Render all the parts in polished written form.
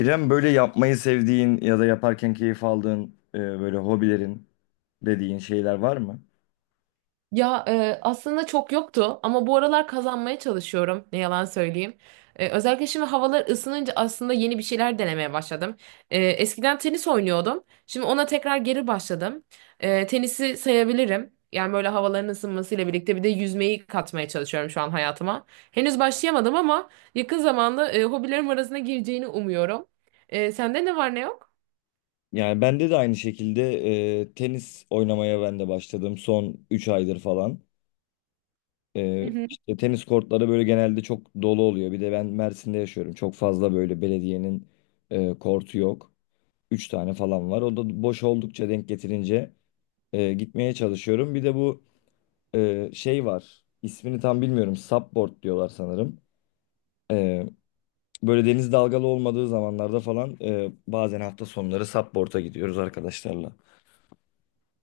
İrem, böyle yapmayı sevdiğin ya da yaparken keyif aldığın böyle hobilerin dediğin şeyler var mı? Ya aslında çok yoktu ama bu aralar kazanmaya çalışıyorum ne yalan söyleyeyim. Özellikle şimdi havalar ısınınca aslında yeni bir şeyler denemeye başladım. Eskiden tenis oynuyordum. Şimdi ona tekrar geri başladım. Tenisi sayabilirim. Yani böyle havaların ısınmasıyla birlikte bir de yüzmeyi katmaya çalışıyorum şu an hayatıma. Henüz başlayamadım ama yakın zamanda hobilerim arasına gireceğini umuyorum. Sende ne var ne yok? Yani bende de aynı şekilde tenis oynamaya ben de başladım son 3 aydır falan. E, Hı hı. işte tenis kortları böyle genelde çok dolu oluyor. Bir de ben Mersin'de yaşıyorum. Çok fazla böyle belediyenin kortu yok. Üç tane falan var. O da boş oldukça denk getirince gitmeye çalışıyorum. Bir de bu şey var. İsmini tam bilmiyorum. Supboard diyorlar sanırım. E, Böyle deniz dalgalı olmadığı zamanlarda falan bazen hafta sonları Subboard'a gidiyoruz arkadaşlarla.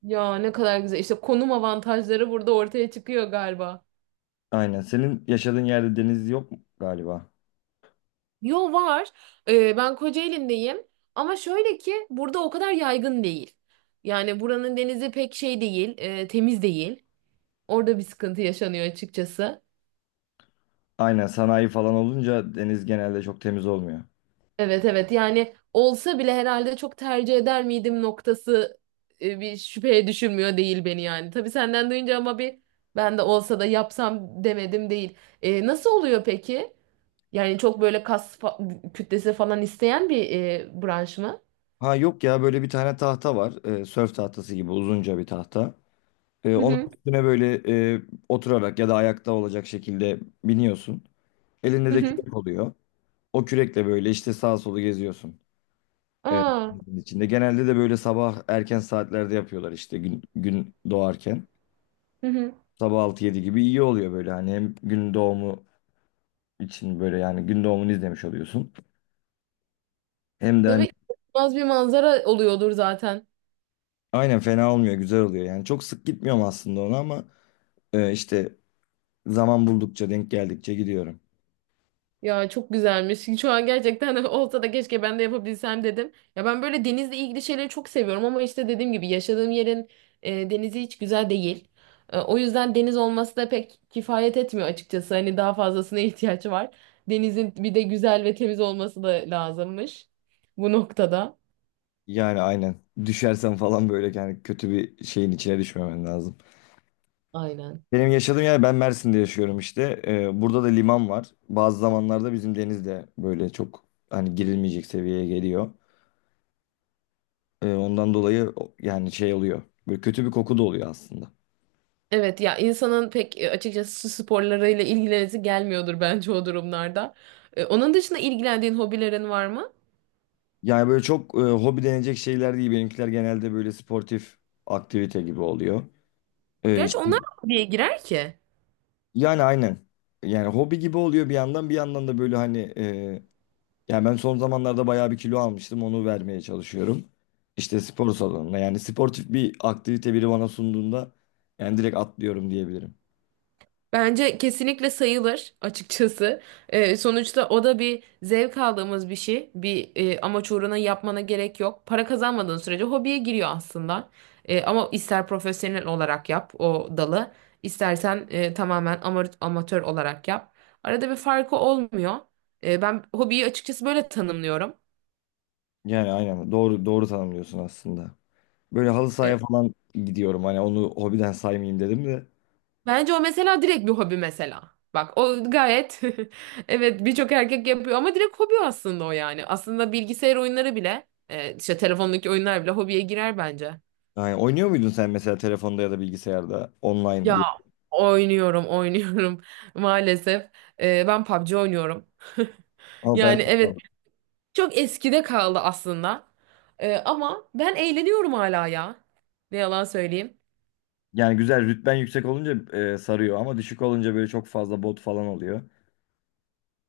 Ya ne kadar güzel. İşte konum avantajları burada ortaya çıkıyor galiba. Aynen. Senin yaşadığın yerde deniz yok mu galiba? Yo var. Ben Kocaeli'ndeyim. Ama şöyle ki burada o kadar yaygın değil. Yani buranın denizi pek şey değil, temiz değil. Orada bir sıkıntı yaşanıyor açıkçası. Aynen, sanayi falan olunca deniz genelde çok temiz olmuyor. Evet, evet, yani olsa bile herhalde çok tercih eder miydim noktası bir şüpheye düşürmüyor değil beni yani. Tabii senden duyunca ama bir ben de olsa da yapsam demedim değil. Nasıl oluyor peki? Yani çok böyle kas kütlesi falan isteyen bir branş mı? Ha, yok ya, böyle bir tane tahta var. Sörf tahtası gibi uzunca bir tahta. E, Hı onun hı. üstüne böyle e, oturarak ya da ayakta olacak şekilde biniyorsun. Elinde Hı de hı. kürek oluyor. O kürekle böyle işte sağa solu geziyorsun. Evet, Aa. denizin içinde. Genelde de böyle sabah erken saatlerde yapıyorlar, işte gün doğarken. Hı hı. Sabah 6-7 gibi iyi oluyor, böyle hani hem gün doğumu için, böyle yani gün doğumunu izlemiş oluyorsun. Hem de Tabii, hani inanılmaz bir manzara oluyordur zaten. aynen, fena olmuyor, güzel oluyor yani. Çok sık gitmiyorum aslında ona, ama işte zaman buldukça, denk geldikçe gidiyorum. Ya çok güzelmiş. Şu an gerçekten olsa da keşke ben de yapabilsem dedim. Ya ben böyle denizle ilgili şeyleri çok seviyorum ama işte dediğim gibi yaşadığım yerin denizi hiç güzel değil. O yüzden deniz olması da pek kifayet etmiyor açıkçası. Hani daha fazlasına ihtiyaç var. Denizin bir de güzel ve temiz olması da lazımmış bu noktada. Yani aynen, düşersen falan böyle, yani kötü bir şeyin içine düşmemen lazım. Aynen. Benim yaşadığım yer, ben Mersin'de yaşıyorum işte. Burada da liman var. Bazı zamanlarda bizim deniz de böyle çok hani girilmeyecek seviyeye geliyor. Ondan dolayı yani şey oluyor. Böyle kötü bir koku da oluyor aslında. Evet, ya insanın pek açıkçası su sporlarıyla ilgilenesi gelmiyordur bence o durumlarda. Onun dışında ilgilendiğin hobilerin var mı? Yani böyle çok hobi denecek şeyler değil. Benimkiler genelde böyle sportif aktivite gibi oluyor. Gerçi İşte, onlar da hobiye girer ki. yani aynen. Yani hobi gibi oluyor bir yandan, bir yandan da böyle hani. Yani ben son zamanlarda bayağı bir kilo almıştım. Onu vermeye çalışıyorum. İşte spor salonuna, yani sportif bir aktivite biri bana sunduğunda yani direkt atlıyorum diyebilirim. Bence kesinlikle sayılır açıkçası. Sonuçta o da bir zevk aldığımız bir şey. Bir amaç uğruna yapmana gerek yok. Para kazanmadığın sürece hobiye giriyor aslında. Ama ister profesyonel olarak yap o dalı, istersen tamamen amatör olarak yap. Arada bir farkı olmuyor. Ben hobiyi açıkçası böyle tanımlıyorum. Yani aynen, doğru doğru tanımlıyorsun aslında. Böyle halı E, sahaya falan gidiyorum. Hani onu hobiden saymayayım dedim de. Bence o mesela direkt bir hobi mesela. Bak o gayet evet, birçok erkek yapıyor ama direkt hobi aslında o yani. Aslında bilgisayar oyunları bile işte telefondaki oyunlar bile hobiye girer bence. Yani oynuyor muydun sen, mesela telefonda ya da bilgisayarda online Ya bir? oynuyorum maalesef. Ben PUBG oynuyorum. Ama ben, Yani evet, çok eskide kaldı aslında. Ama ben eğleniyorum hala ya. Ne yalan söyleyeyim. yani güzel rütben yüksek olunca sarıyor, ama düşük olunca böyle çok fazla bot falan oluyor.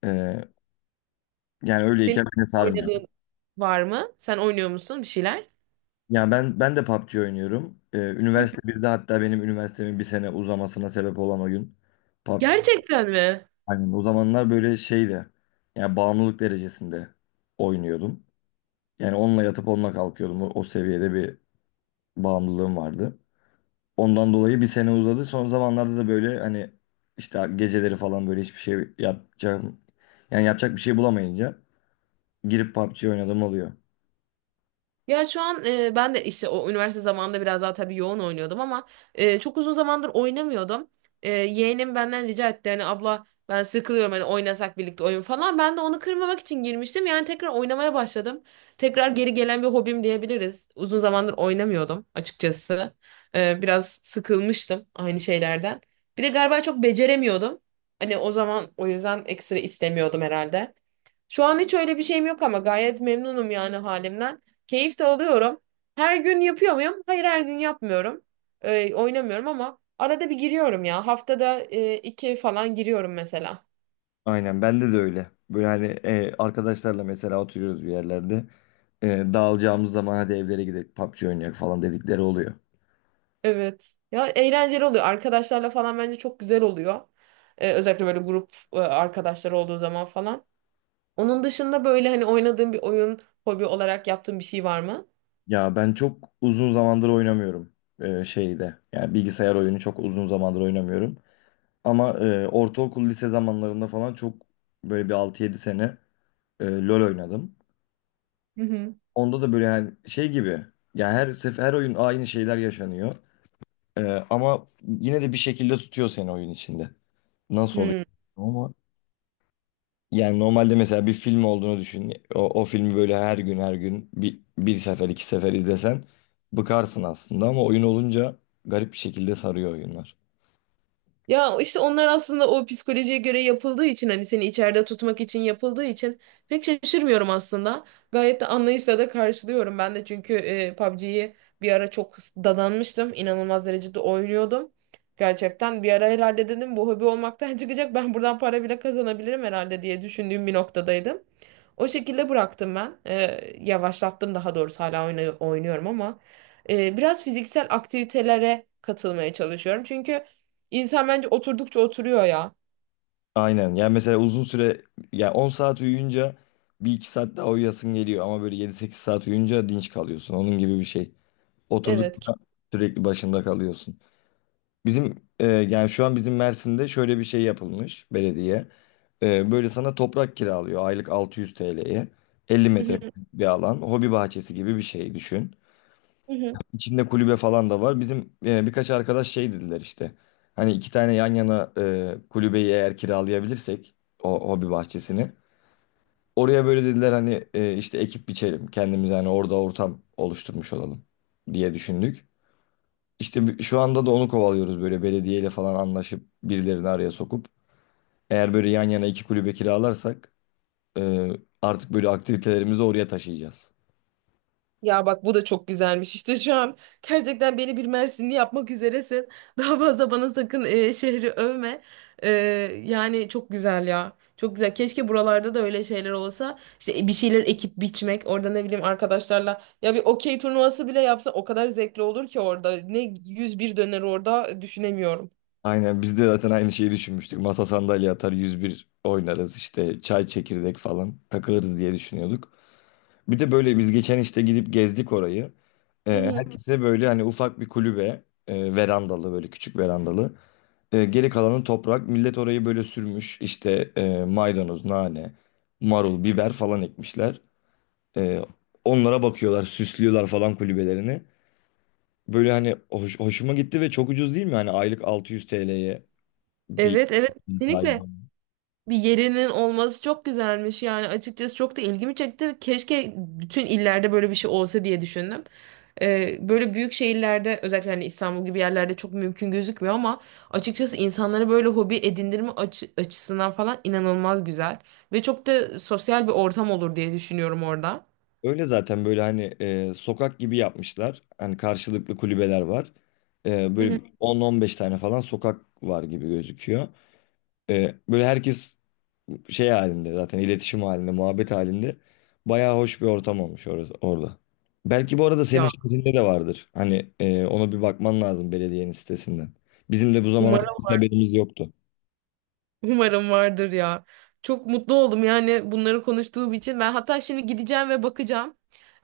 E, yani Senin öyleyken beni sarmıyor. oynadığın var mı? Sen oynuyor musun bir şeyler? Ya ben de PUBG oynuyorum. Ee, Hı. üniversite birde hatta, benim üniversitemin bir sene uzamasına sebep olan oyun PUBG. Gerçekten mi? Aynen, o zamanlar böyle şeydi. Yani bağımlılık derecesinde oynuyordum. Yani onunla yatıp onunla kalkıyordum. O seviyede bir bağımlılığım vardı. Ondan dolayı bir sene uzadı. Son zamanlarda da böyle hani işte geceleri falan böyle hiçbir şey yapacağım. Yani yapacak bir şey bulamayınca girip PUBG oynadım oluyor. Ya şu an ben de işte o üniversite zamanında biraz daha tabii yoğun oynuyordum ama çok uzun zamandır oynamıyordum. Yeğenim benden rica etti hani abla ben sıkılıyorum hani oynasak birlikte oyun falan. Ben de onu kırmamak için girmiştim yani tekrar oynamaya başladım. Tekrar geri gelen bir hobim diyebiliriz. Uzun zamandır oynamıyordum açıkçası. Biraz sıkılmıştım aynı şeylerden. Bir de galiba çok beceremiyordum. Hani o zaman o yüzden ekstra istemiyordum herhalde. Şu an hiç öyle bir şeyim yok ama gayet memnunum yani halimden. Keyif de alıyorum. Her gün yapıyor muyum? Hayır, her gün yapmıyorum. Oynamıyorum ama arada bir giriyorum ya. Haftada iki falan giriyorum mesela. Aynen, bende de öyle. Böyle hani arkadaşlarla mesela oturuyoruz bir yerlerde. E, dağılacağımız zaman hadi evlere gidelim, PUBG oynayalım falan dedikleri oluyor. Evet. Ya eğlenceli oluyor. Arkadaşlarla falan bence çok güzel oluyor. Özellikle böyle grup arkadaşlar olduğu zaman falan. Onun dışında böyle hani oynadığın bir oyun, hobi olarak yaptığın bir şey var mı? Ya ben çok uzun zamandır oynamıyorum şeyde. Yani bilgisayar oyunu çok uzun zamandır oynamıyorum. Ama ortaokul lise zamanlarında falan çok, böyle bir 6-7 sene LoL oynadım. Hı hı. Onda da böyle yani şey gibi. Yani her sefer her oyun aynı şeyler yaşanıyor. E, ama yine de bir şekilde tutuyor seni oyun içinde. Nasıl oluyor? Hmm. Ama, yani normalde mesela bir film olduğunu düşün. O filmi böyle her gün her gün bir sefer iki sefer izlesen bıkarsın aslında, ama oyun olunca garip bir şekilde sarıyor oyunlar. Ya işte onlar aslında o psikolojiye göre yapıldığı için hani seni içeride tutmak için yapıldığı için pek şaşırmıyorum aslında. Gayet de anlayışla da karşılıyorum ben de çünkü PUBG'yi bir ara çok dadanmıştım. İnanılmaz derecede oynuyordum. Gerçekten bir ara herhalde dedim bu hobi olmaktan çıkacak ben buradan para bile kazanabilirim herhalde diye düşündüğüm bir noktadaydım. O şekilde bıraktım ben. Yavaşlattım daha doğrusu, hala oynuyorum ama biraz fiziksel aktivitelere katılmaya çalışıyorum. Çünkü İnsan bence oturdukça oturuyor ya. Aynen, yani mesela uzun süre, yani 10 saat uyuyunca bir iki saat daha uyuyasın geliyor, ama böyle 7-8 saat uyuyunca dinç kalıyorsun. Onun gibi bir şey. Evet. Oturdukça sürekli başında kalıyorsun. Bizim yani şu an bizim Mersin'de şöyle bir şey yapılmış belediye. Böyle sana toprak kiralıyor aylık 600 TL'ye. elli Hı hı, metrekare bir alan. Hobi bahçesi gibi bir şey düşün. hı hı. İçinde kulübe falan da var. Bizim birkaç arkadaş şey dediler işte. Hani iki tane yan yana kulübeyi eğer kiralayabilirsek, o hobi bahçesini. Oraya böyle dediler, hani işte ekip biçelim. Kendimize hani orada ortam oluşturmuş olalım diye düşündük. İşte şu anda da onu kovalıyoruz, böyle belediyeyle falan anlaşıp birilerini araya sokup. Eğer böyle yan yana iki kulübe kiralarsak e, artık böyle aktivitelerimizi oraya taşıyacağız. Ya bak, bu da çok güzelmiş. İşte şu an gerçekten beni bir Mersinli yapmak üzeresin. Daha fazla bana sakın şehri övme. E, Yani çok güzel ya. Çok güzel. Keşke buralarda da öyle şeyler olsa. İşte bir şeyler ekip biçmek. Orada ne bileyim arkadaşlarla. Ya bir okey turnuvası bile yapsa o kadar zevkli olur ki orada. Ne 101 döner orada düşünemiyorum. Aynen, biz de zaten aynı şeyi düşünmüştük. Masa sandalye atar, 101 oynarız, işte çay çekirdek falan takılırız diye düşünüyorduk. Bir de böyle biz geçen işte gidip gezdik orayı. Hı Ee, hı. herkese böyle hani ufak bir kulübe, verandalı, böyle küçük verandalı. Geri kalanı toprak. Millet orayı böyle sürmüş. İşte maydanoz, nane, marul, biber falan ekmişler. E, onlara bakıyorlar, süslüyorlar falan kulübelerini. Böyle hani hoşuma gitti ve çok ucuz değil mi? Hani aylık 600 TL'ye bir Evet, evet, sahip. kesinlikle. Bir yerinin olması çok güzelmiş yani açıkçası, çok da ilgimi çekti. Keşke bütün illerde böyle bir şey olsa diye düşündüm. Böyle büyük şehirlerde özellikle hani İstanbul gibi yerlerde çok mümkün gözükmüyor ama açıkçası insanlara böyle hobi edindirme açısından falan inanılmaz güzel ve çok da sosyal bir ortam olur diye düşünüyorum orada. Öyle zaten böyle hani sokak gibi yapmışlar. Hani karşılıklı kulübeler var. E, Hı böyle hı. bir 10-15 tane falan sokak var gibi gözüküyor. Böyle herkes şey halinde zaten, iletişim halinde, muhabbet halinde, bayağı hoş bir ortam olmuş orası, orada. Belki bu arada senin Ya şehrinde de vardır. Hani ona bir bakman lazım, belediyenin sitesinden. Bizim de bu zamana kadar umarım, hiç haberimiz yoktu. umarım vardır ya. Çok mutlu oldum yani bunları konuştuğum için. Ben hatta şimdi gideceğim ve bakacağım.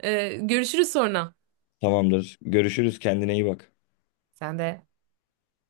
Görüşürüz sonra. Tamamdır. Görüşürüz. Kendine iyi bak. Sen de.